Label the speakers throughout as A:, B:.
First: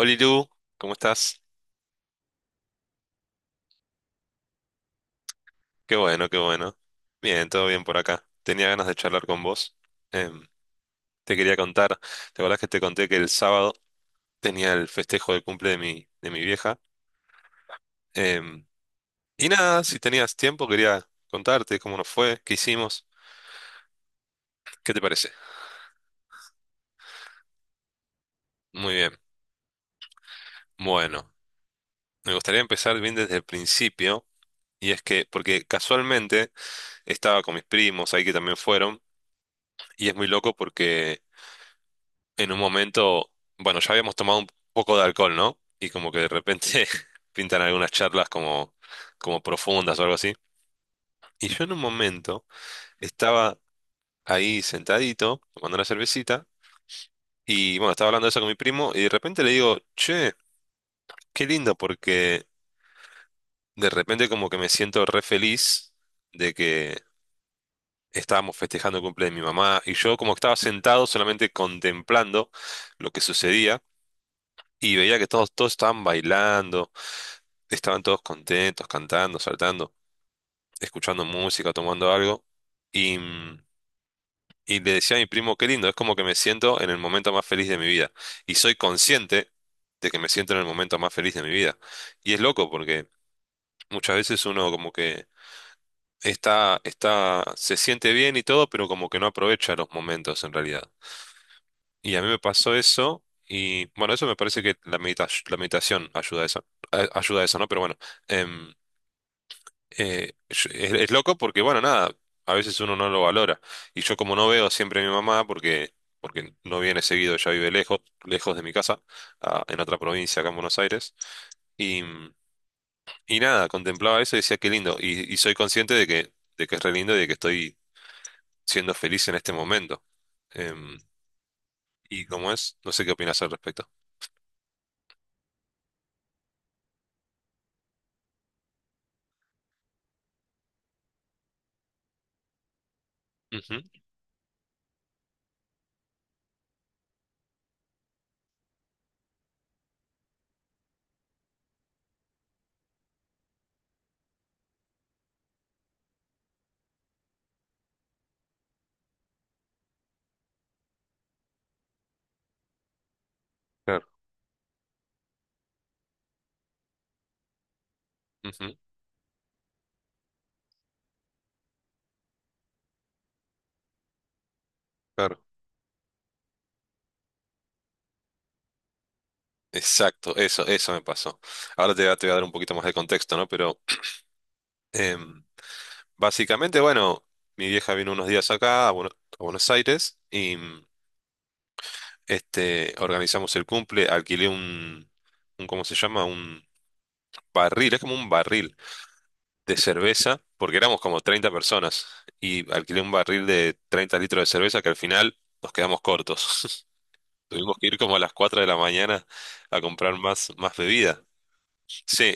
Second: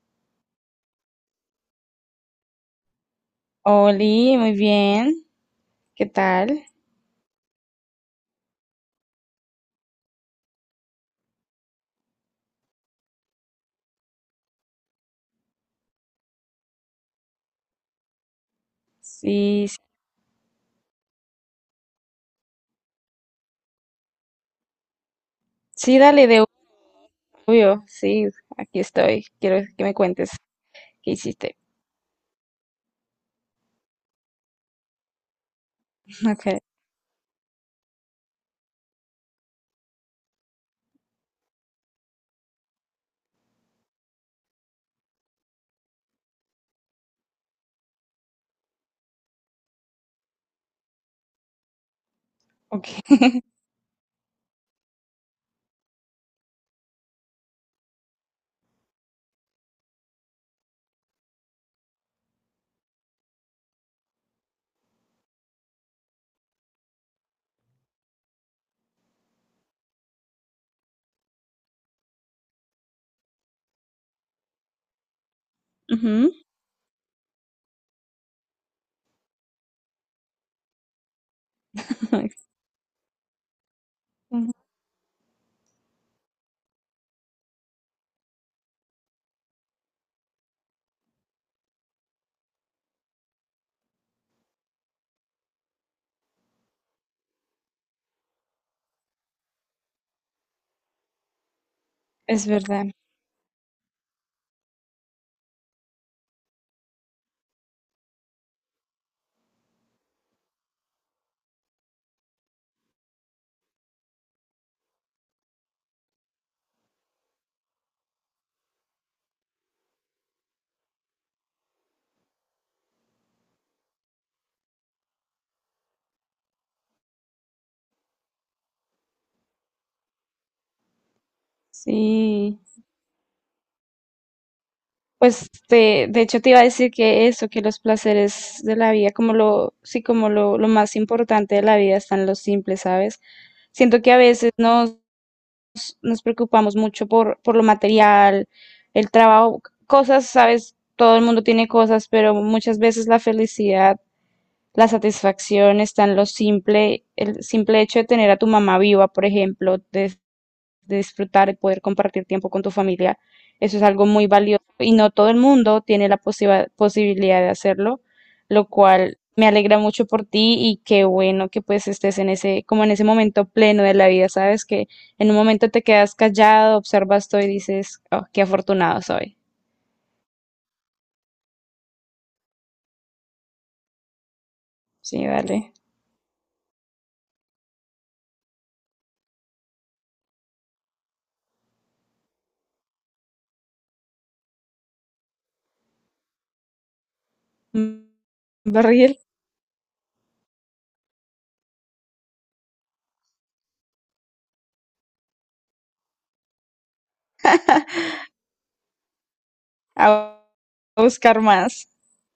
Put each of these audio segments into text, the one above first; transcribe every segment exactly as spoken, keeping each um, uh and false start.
A: Oli Lu, ¿cómo estás?
B: Oli, muy bien.
A: Qué
B: ¿Qué
A: bueno, qué
B: tal?
A: bueno. Bien, todo bien por acá. Tenía ganas de charlar con vos. Em, te quería contar, ¿te acordás que te conté que el sábado tenía el festejo de cumple de mi, de mi vieja? Em, y
B: Sí, sí,
A: nada, si tenías tiempo quería contarte cómo nos fue, qué hicimos, ¿qué te parece?
B: sí, dale de obvio. Sí, aquí
A: Muy bien.
B: estoy. Quiero que me cuentes qué
A: Bueno,
B: hiciste.
A: me gustaría empezar bien desde el principio, y es que, porque casualmente
B: Okay,
A: estaba con mis primos ahí que también fueron, y es muy loco porque en un momento, bueno, ya habíamos tomado un poco de alcohol, ¿no? Y como que de repente pintan algunas charlas como, como profundas o algo así. Y yo en un momento
B: okay.
A: estaba ahí sentadito, tomando una cervecita, y bueno, estaba hablando de eso con mi primo, y de repente le digo, che, qué lindo, porque de repente como que me siento re feliz de que estábamos festejando el cumple de mi mamá, y yo como que estaba sentado solamente contemplando lo que sucedía. Y veía que todos, todos estaban
B: Ujú.
A: bailando, estaban todos contentos, cantando, saltando, escuchando música, tomando algo. Y, mm,
B: Ujú.
A: y le decía a mi primo, qué lindo, es como que me siento en el momento más feliz de mi vida. Y soy consciente de que me siento en el momento más feliz de mi vida. Y es loco porque muchas veces uno como que está, está, se siente bien y todo, pero como que no aprovecha los momentos en realidad. Y a mí me
B: Es
A: pasó
B: verdad.
A: eso, y bueno, eso me parece que la medita- la meditación ayuda a eso, a- ayuda a eso, ¿no? Pero bueno, em, eh, yo- es, es loco porque, bueno, nada, a veces uno no lo valora. Y yo como no veo siempre a mi mamá, porque, porque no viene seguido, ella vive lejos, lejos de mi casa, a- en otra provincia, acá en Buenos Aires. Y, y nada, contemplaba eso y decía, qué lindo. Y, y soy consciente de que, de que es re lindo y de que estoy siendo feliz en este momento. Em, y como
B: Sí.
A: es, no sé qué opinas al respecto.
B: Pues te, de hecho te iba a decir que eso, que los placeres de la vida, como lo, sí, como lo, lo más importante de la vida están los simples, ¿sabes?
A: Ujú,
B: Siento que a veces no nos preocupamos mucho por, por lo material, el trabajo, cosas, sabes, todo el mundo tiene cosas, pero muchas veces la felicidad, la satisfacción está en lo simple, el simple hecho de tener a tu mamá viva, por ejemplo, de de disfrutar, de poder compartir tiempo con tu familia. Eso es
A: claro.
B: algo muy valioso y no todo el mundo tiene la posiba- posibilidad de hacerlo, lo
A: Ujú,
B: cual me alegra mucho por ti y qué bueno que pues estés en ese, como en ese momento pleno de la vida, ¿sabes? Que en un
A: claro.
B: momento te quedas callado, observas todo y dices, oh, qué afortunado soy.
A: Exacto, eso, eso me pasó. Ahora te, voy a te voy a dar un poquito más de contexto, ¿no? Pero
B: Sí,
A: em,
B: dale.
A: básicamente, bueno, mi vieja vino unos días acá a, Bueno- a Buenos Aires y mm, este, organizamos el cumple, alquilé un, un, ¿cómo se llama? Un barril, es
B: Mm.
A: como un barril
B: Barril.
A: de cerveza, porque éramos como treinta personas y alquilé un barril de treinta litros de cerveza que al final nos quedamos cortos. Tuvimos que ir como a las cuatro de la mañana a
B: a
A: comprar más, más
B: a
A: bebida.
B: buscar más.
A: Sí,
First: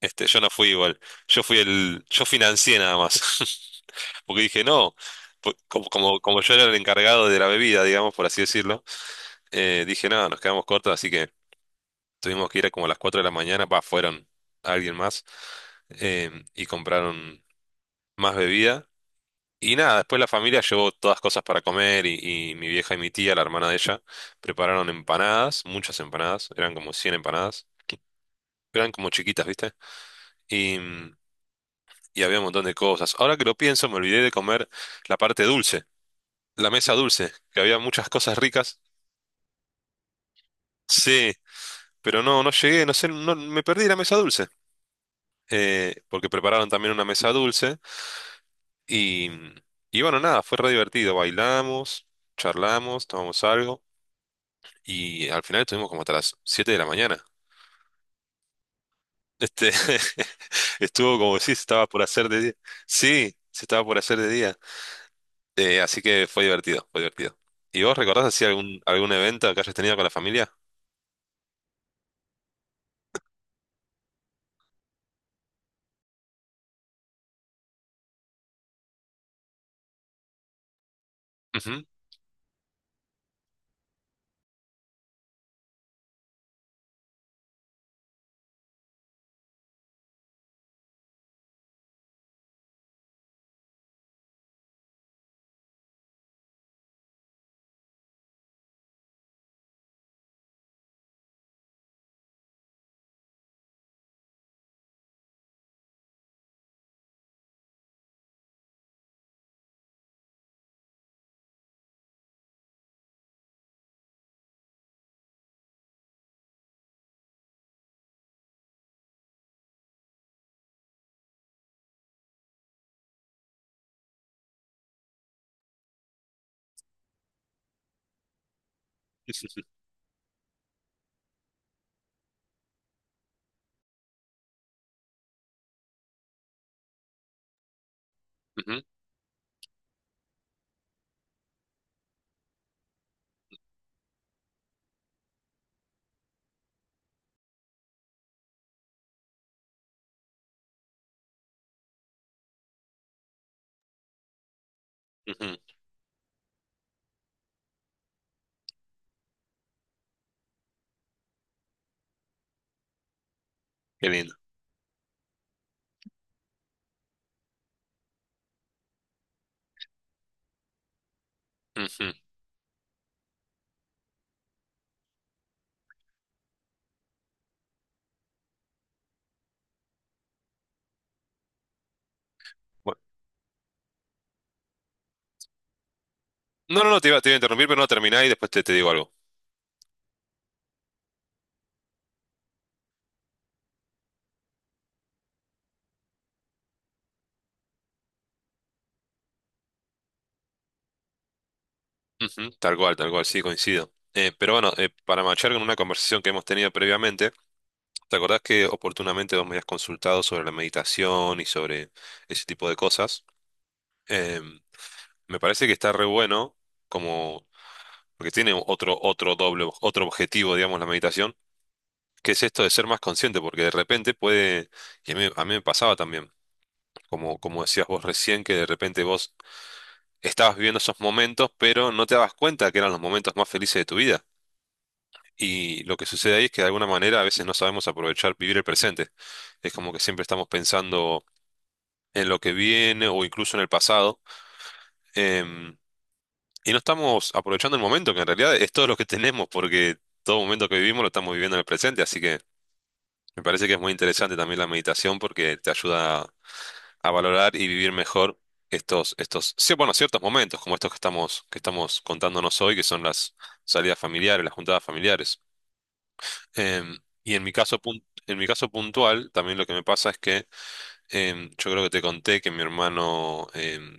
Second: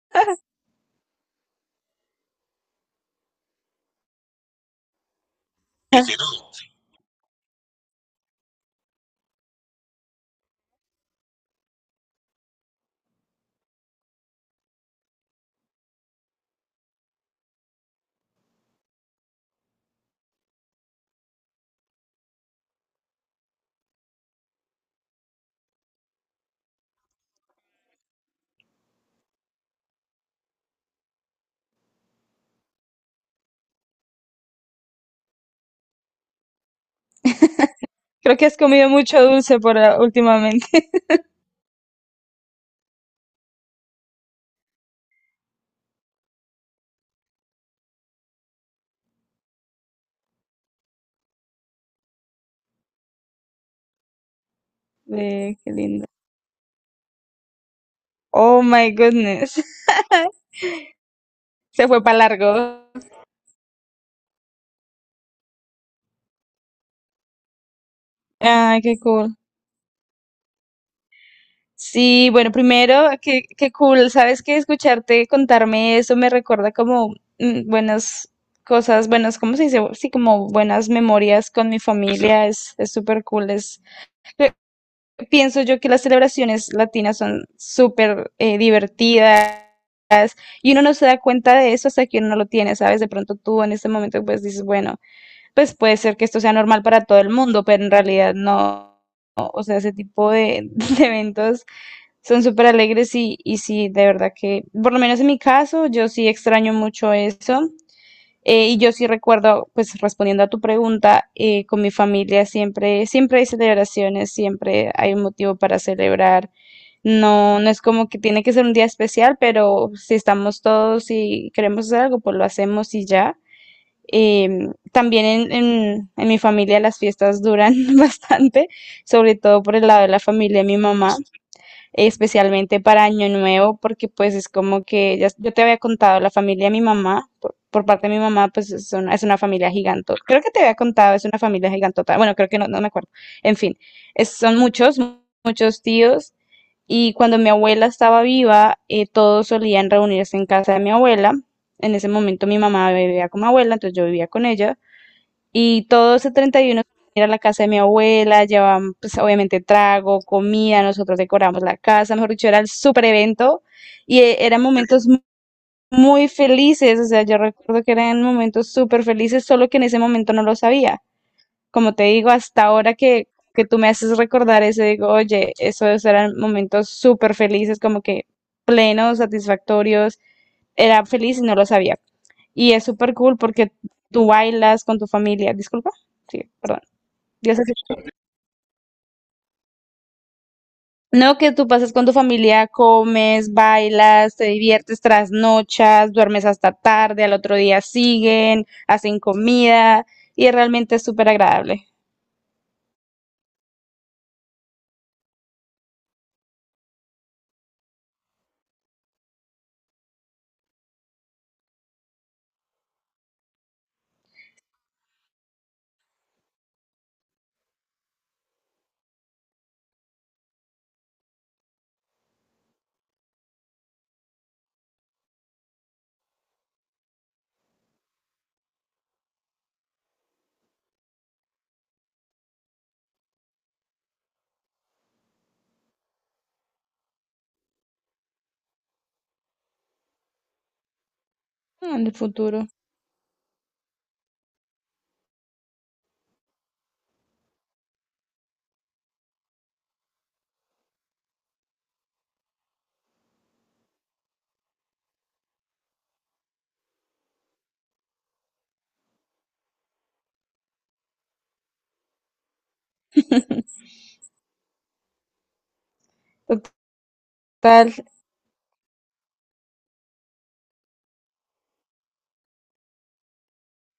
A: este, yo no fui igual. Yo fui el, yo financié nada más. Porque dije, no, po- como, como, como yo era el encargado de la bebida, digamos, por así decirlo, eh, dije, no, nos quedamos cortos, así que tuvimos que ir a como a las cuatro de la mañana, pa, fueron alguien más, eh, y compraron más bebida. Y nada, después la familia llevó todas cosas para comer y, y, mi vieja y mi tía, la hermana de ella, prepararon empanadas, muchas empanadas, eran como cien empanadas, eran como chiquitas, ¿viste? y mm, y había un montón de cosas. Ahora que lo pienso, me olvidé de comer la parte dulce, la mesa dulce, que había muchas
B: Creo
A: cosas
B: que has
A: ricas.
B: comido mucho dulce por últimamente.
A: Sí, pero no, no llegué, no sé, no, me perdí la mesa dulce, eh, porque prepararon también una mesa dulce y, y bueno, nada, fue re divertido. Bailamos, charlamos, tomamos algo y al
B: Ve,
A: final
B: qué
A: estuvimos como
B: lindo.
A: hasta las siete de la mañana.
B: Oh my goodness.
A: Este, estuvo como si se estaba
B: Se
A: por
B: fue para
A: hacer de día.
B: largo.
A: Sí, se estaba por hacer de día. Eh, así que fue divertido, fue divertido. ¿Y vos recordás así algún,
B: Ay, qué
A: algún
B: cool.
A: evento que hayas tenido con la familia?
B: Sí, bueno, primero, qué, qué cool. Sabes que escucharte contarme eso me recuerda como mm, buenas cosas, buenas, ¿cómo se dice? Sí, como buenas memorias con mi
A: Ujú,
B: familia. Es, es súper cool. Es, pienso yo que las celebraciones latinas son súper eh, divertidas. Y uno no se da cuenta de eso hasta que uno no lo tiene, ¿sabes? De pronto tú en este momento pues dices, bueno, pues puede ser que esto sea normal para todo el mundo, pero en realidad no. No. O sea, ese tipo de, de eventos son súper alegres y, y sí, de verdad que, por lo menos en mi caso, yo sí extraño mucho eso. Eh, y yo sí recuerdo, pues respondiendo a tu pregunta, eh, con mi familia siempre, siempre hay celebraciones, siempre hay un motivo para celebrar. No, no es como que tiene que ser un día especial, pero si estamos todos y queremos hacer algo, pues lo hacemos y ya. Eh, también en, en, en mi familia las fiestas duran bastante, sobre todo por el lado de la familia de mi mamá, especialmente para Año Nuevo, porque pues es como que ya, yo te había contado, la familia de mi mamá, por, por parte de mi mamá, pues
A: ujú,
B: es una, es una familia gigantota. Creo que te había contado, es una familia gigantota. Bueno, creo que no, no me acuerdo. En fin, es- son muchos, muchos tíos y cuando mi abuela estaba viva, eh, todos solían reunirse en casa de mi abuela. En ese momento mi mamá vivía con mi abuela, entonces yo vivía con ella.
A: ujú.
B: Y todo ese treinta y uno ir a la casa de mi abuela, llevaban pues obviamente trago, comida, nosotros decoramos la casa, mejor dicho, era el super evento
A: Qué
B: y
A: lindo.
B: eh, eran momentos mu- muy felices, o sea, yo recuerdo que eran momentos súper felices, solo que en ese momento no lo sabía como te
A: Ujú.
B: digo, hasta ahora que, que tú me haces recordar eso, digo, oye, esos eran momentos súper felices, como que plenos, satisfactorios, era feliz y no lo sabía. Y es
A: Bueno,
B: súper cool porque tú bailas con tu familia, disculpa, sí, perdón.
A: no, no, no, te iba, te iba a
B: Dios
A: interrumpir,
B: así.
A: pero no terminá y después te, te digo algo.
B: No, que tú pasas con tu familia, comes, bailas, te diviertes, trasnochas, duermes hasta tarde, al otro día siguen, hacen comida y realmente es súper agradable.
A: Ujú, tal cual, tal cual, sí, coincido. Eh, pero bueno, eh, para marchar con una conversación que hemos tenido previamente. ¿Te acordás que oportunamente vos me habías consultado sobre la meditación y sobre ese tipo de cosas? Em, Me parece que está re bueno, como, porque tiene otro, otro doble, otro objetivo, digamos, la meditación, que es esto de ser más consciente, porque de repente puede, y a mí, a mí me pasaba también, como, como decías vos recién, que de repente vos estabas viviendo esos momentos, pero no te dabas cuenta que eran los momentos más felices de tu vida. Y lo que sucede ahí es que de alguna manera a veces no sabemos aprovechar, vivir el presente. Es como que siempre estamos pensando
B: Ah, en el
A: en lo que
B: futuro.
A: viene o incluso en el pasado. em, y no estamos aprovechando el momento, que en realidad es todo lo que tenemos, porque todo momento que vivimos lo estamos viviendo en el presente. Así que me parece que es muy interesante también la meditación porque te ayuda a, a valorar y vivir mejor estos, estos, sí, bueno, ciertos momentos como estos que estamos, que estamos contándonos hoy, que son las salidas familiares, las juntadas familiares. Em, y en mi caso,
B: Total.
A: pun- en mi caso puntual, también lo que me pasa es que Em, yo creo que te conté que mi hermano, em,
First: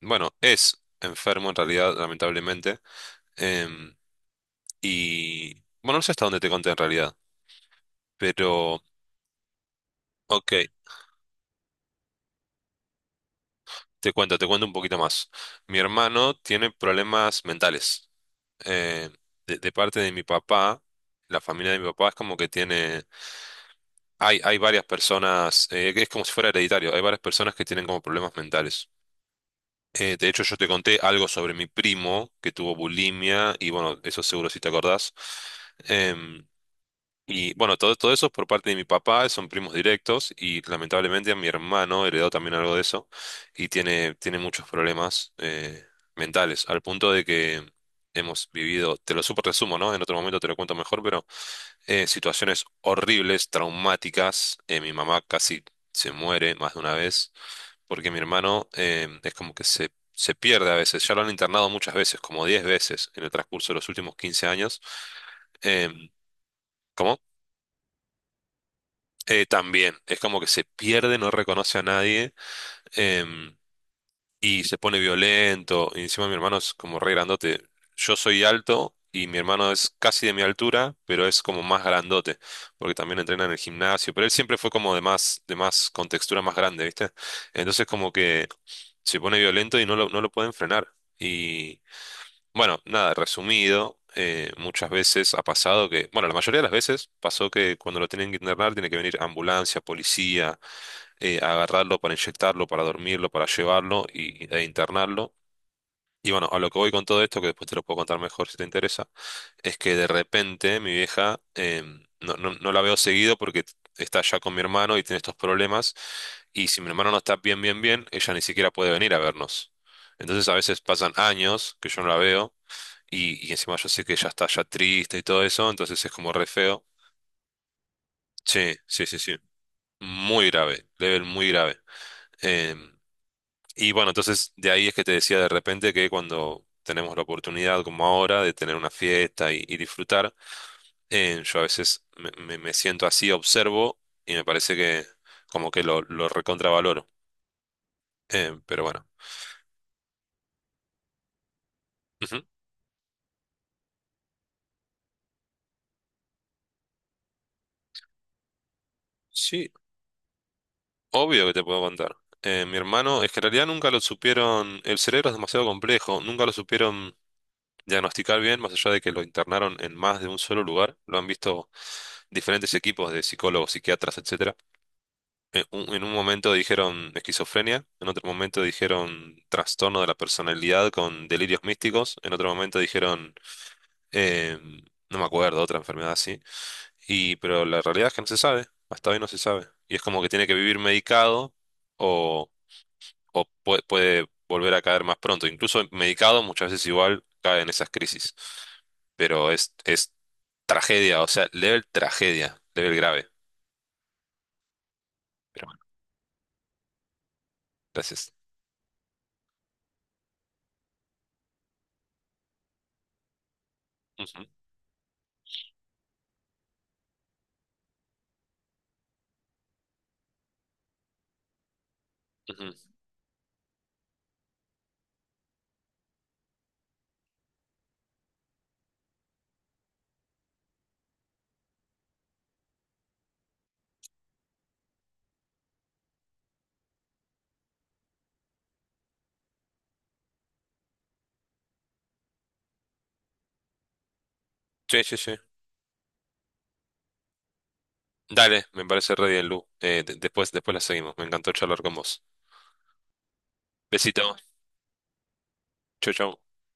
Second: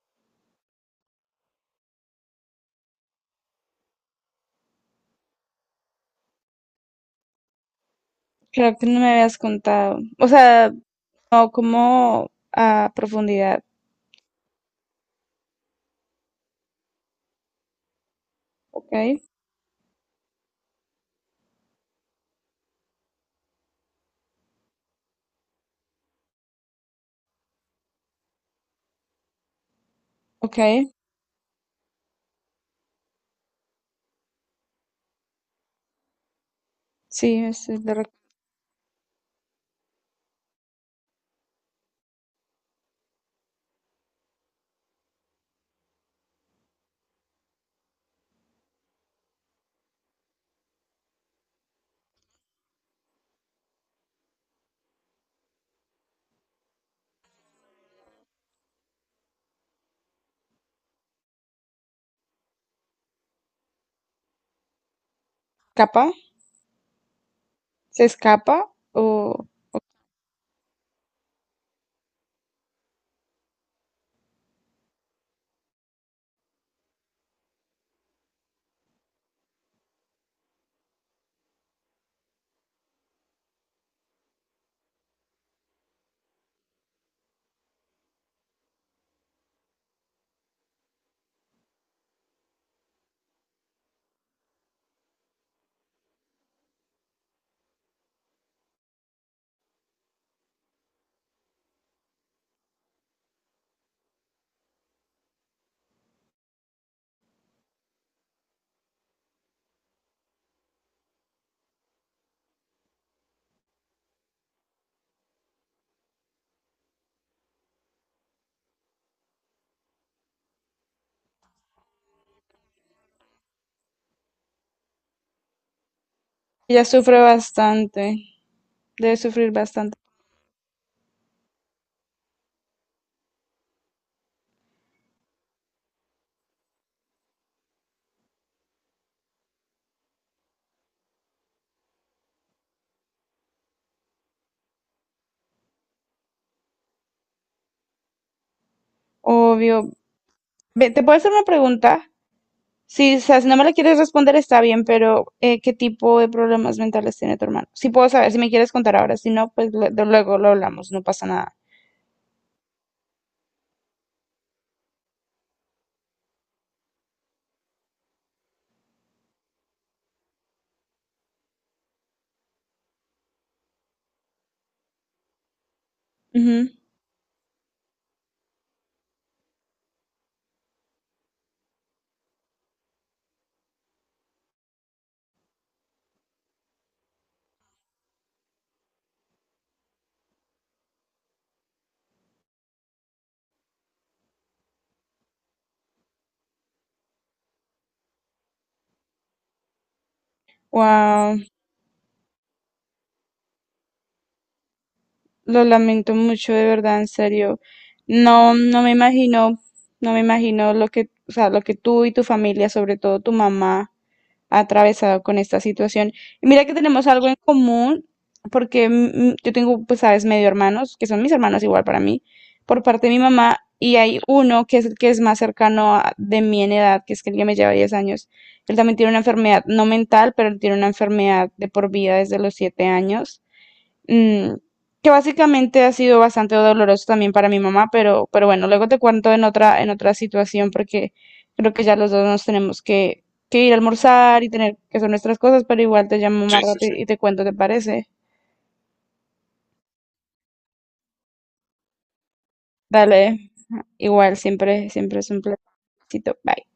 A: bueno, es enfermo en realidad, lamentablemente. em, y bueno, no sé hasta dónde te conté en realidad,
B: Creo
A: pero
B: que no me habías contado. O
A: ok,
B: sea, no como a profundidad.
A: te cuento, te cuento un poquito más. Mi hermano tiene problemas mentales.
B: Ok,
A: Eh, de, de parte de mi papá, la familia de mi papá es como que tiene, hay, hay varias personas, eh, que es como si fuera hereditario, hay varias personas que tienen como problemas mentales. Eh, de hecho, yo
B: ok.
A: te conté algo sobre mi primo que tuvo bulimia y bueno, eso seguro si te acordás. Em,
B: Sí,
A: y bueno,
B: se le
A: todo, todo eso por parte de mi papá, son primos directos y lamentablemente a mi hermano heredó también algo de eso y tiene, tiene muchos problemas eh, mentales, al punto de que hemos vivido, te lo súper resumo, ¿no? En otro momento te lo cuento mejor, pero eh, situaciones horribles, traumáticas. Eh, mi mamá casi se muere más de una vez porque mi hermano eh, es como que se, se pierde a veces. Ya lo han internado muchas veces, como diez veces en el transcurso de los últimos quince años. Em,
B: escapa,
A: ¿Cómo?
B: se escapa
A: Eh,
B: o
A: también, es como que se pierde, no reconoce a nadie. Em, y se pone violento. Y encima mi hermano es como re grandote. Yo soy alto y mi hermano es casi de mi altura, pero es como más grandote, porque también entrena en el gimnasio. Pero él siempre fue como de más, de más, con textura más grande, ¿viste? Entonces como que se pone violento y no lo, no lo pueden frenar. Y bueno, nada, resumido. Eh, muchas veces ha pasado que, bueno, la mayoría de las veces pasó que cuando lo tienen que internar tiene que venir ambulancia, policía, eh, agarrarlo para inyectarlo, para dormirlo, para llevarlo y, e internarlo. Y bueno, a lo que voy con todo esto, que después te lo puedo contar mejor si te interesa, es que de repente mi vieja em, no, no, no la veo seguido porque está ya con mi hermano y tiene estos problemas. Y si mi hermano no está bien, bien, bien, ella ni siquiera puede venir a vernos. Entonces a veces pasan años que yo no la veo y, y encima yo sé que ella está ya triste y todo eso, entonces es como re feo.
B: ella sufre bastante,
A: Sí, sí,
B: debe
A: sí, sí.
B: sufrir bastante.
A: Muy grave, level muy grave. Em, Y bueno, entonces de ahí es que te decía de repente que cuando tenemos la oportunidad, como ahora, de tener una fiesta y, y disfrutar, eh, yo a veces me, me- me siento así, observo y me parece que como que lo, lo recontravaloro. Eh, pero bueno.
B: Obvio. Ve, ¿te puedo hacer una pregunta?
A: Ujú.
B: Sí, o sea, si no me la quieres responder está bien, pero eh, ¿qué tipo de problemas mentales tiene tu hermano? Si puedo saber, si me quieres contar ahora, si no,
A: Sí,
B: pues lu- de- luego lo hablamos, no pasa
A: obvio que
B: nada.
A: te puedo contar. Eh, mi hermano, es que en realidad nunca lo supieron, el cerebro es demasiado complejo, nunca lo supieron diagnosticar bien, más allá de que lo internaron en más de un solo lugar, lo han visto diferentes equipos de psicólogos, psiquiatras, etcétera. En un en un momento dijeron esquizofrenia, en otro momento dijeron trastorno de la personalidad con delirios místicos, en otro momento dijeron, eh, no me acuerdo, otra enfermedad así. Y, pero la realidad es que no se sabe, hasta hoy no se sabe. Y es como que tiene que vivir medicado o, o pue- puede, volver a caer más pronto. Incluso medicado muchas veces igual cae en esas crisis. Pero es, es tragedia, o
B: Wow,
A: sea, level tragedia, level grave.
B: lo
A: Pero bueno,
B: lamento mucho, de verdad, en serio.
A: gracias.
B: No, no me imagino, no me imagino lo que, o sea, lo que tú y tu familia, sobre todo tu mamá,
A: Ujú,
B: ha atravesado con esta situación. Y mira que tenemos algo en común, porque mm, yo tengo, pues, sabes, medio hermanos, que son mis hermanos igual para mí,
A: ujú.
B: por parte de mi mamá, y hay uno que es el que es más cercano a- de mí en edad, que es que el que me lleva diez años. Él también tiene una enfermedad, no mental, pero él tiene una enfermedad de por vida desde los siete años. mm, que básicamente ha sido bastante doloroso también para mi mamá, pero, pero bueno, luego te cuento en otra, en otra situación porque creo que ya los dos nos tenemos que, que ir a almorzar y tener que
A: Sí,
B: hacer
A: sí, sí.
B: nuestras cosas, pero igual te llamo más Sí, sí, rato sí. y y te cuento, ¿te parece?
A: Dale, me parece re bien, Lu. Eh, de- después, después la seguimos. Me encantó charlar con vos.
B: Dale,
A: Besito.
B: igual, siempre, siempre es un
A: Chau,
B: placer.
A: chau.
B: Bye.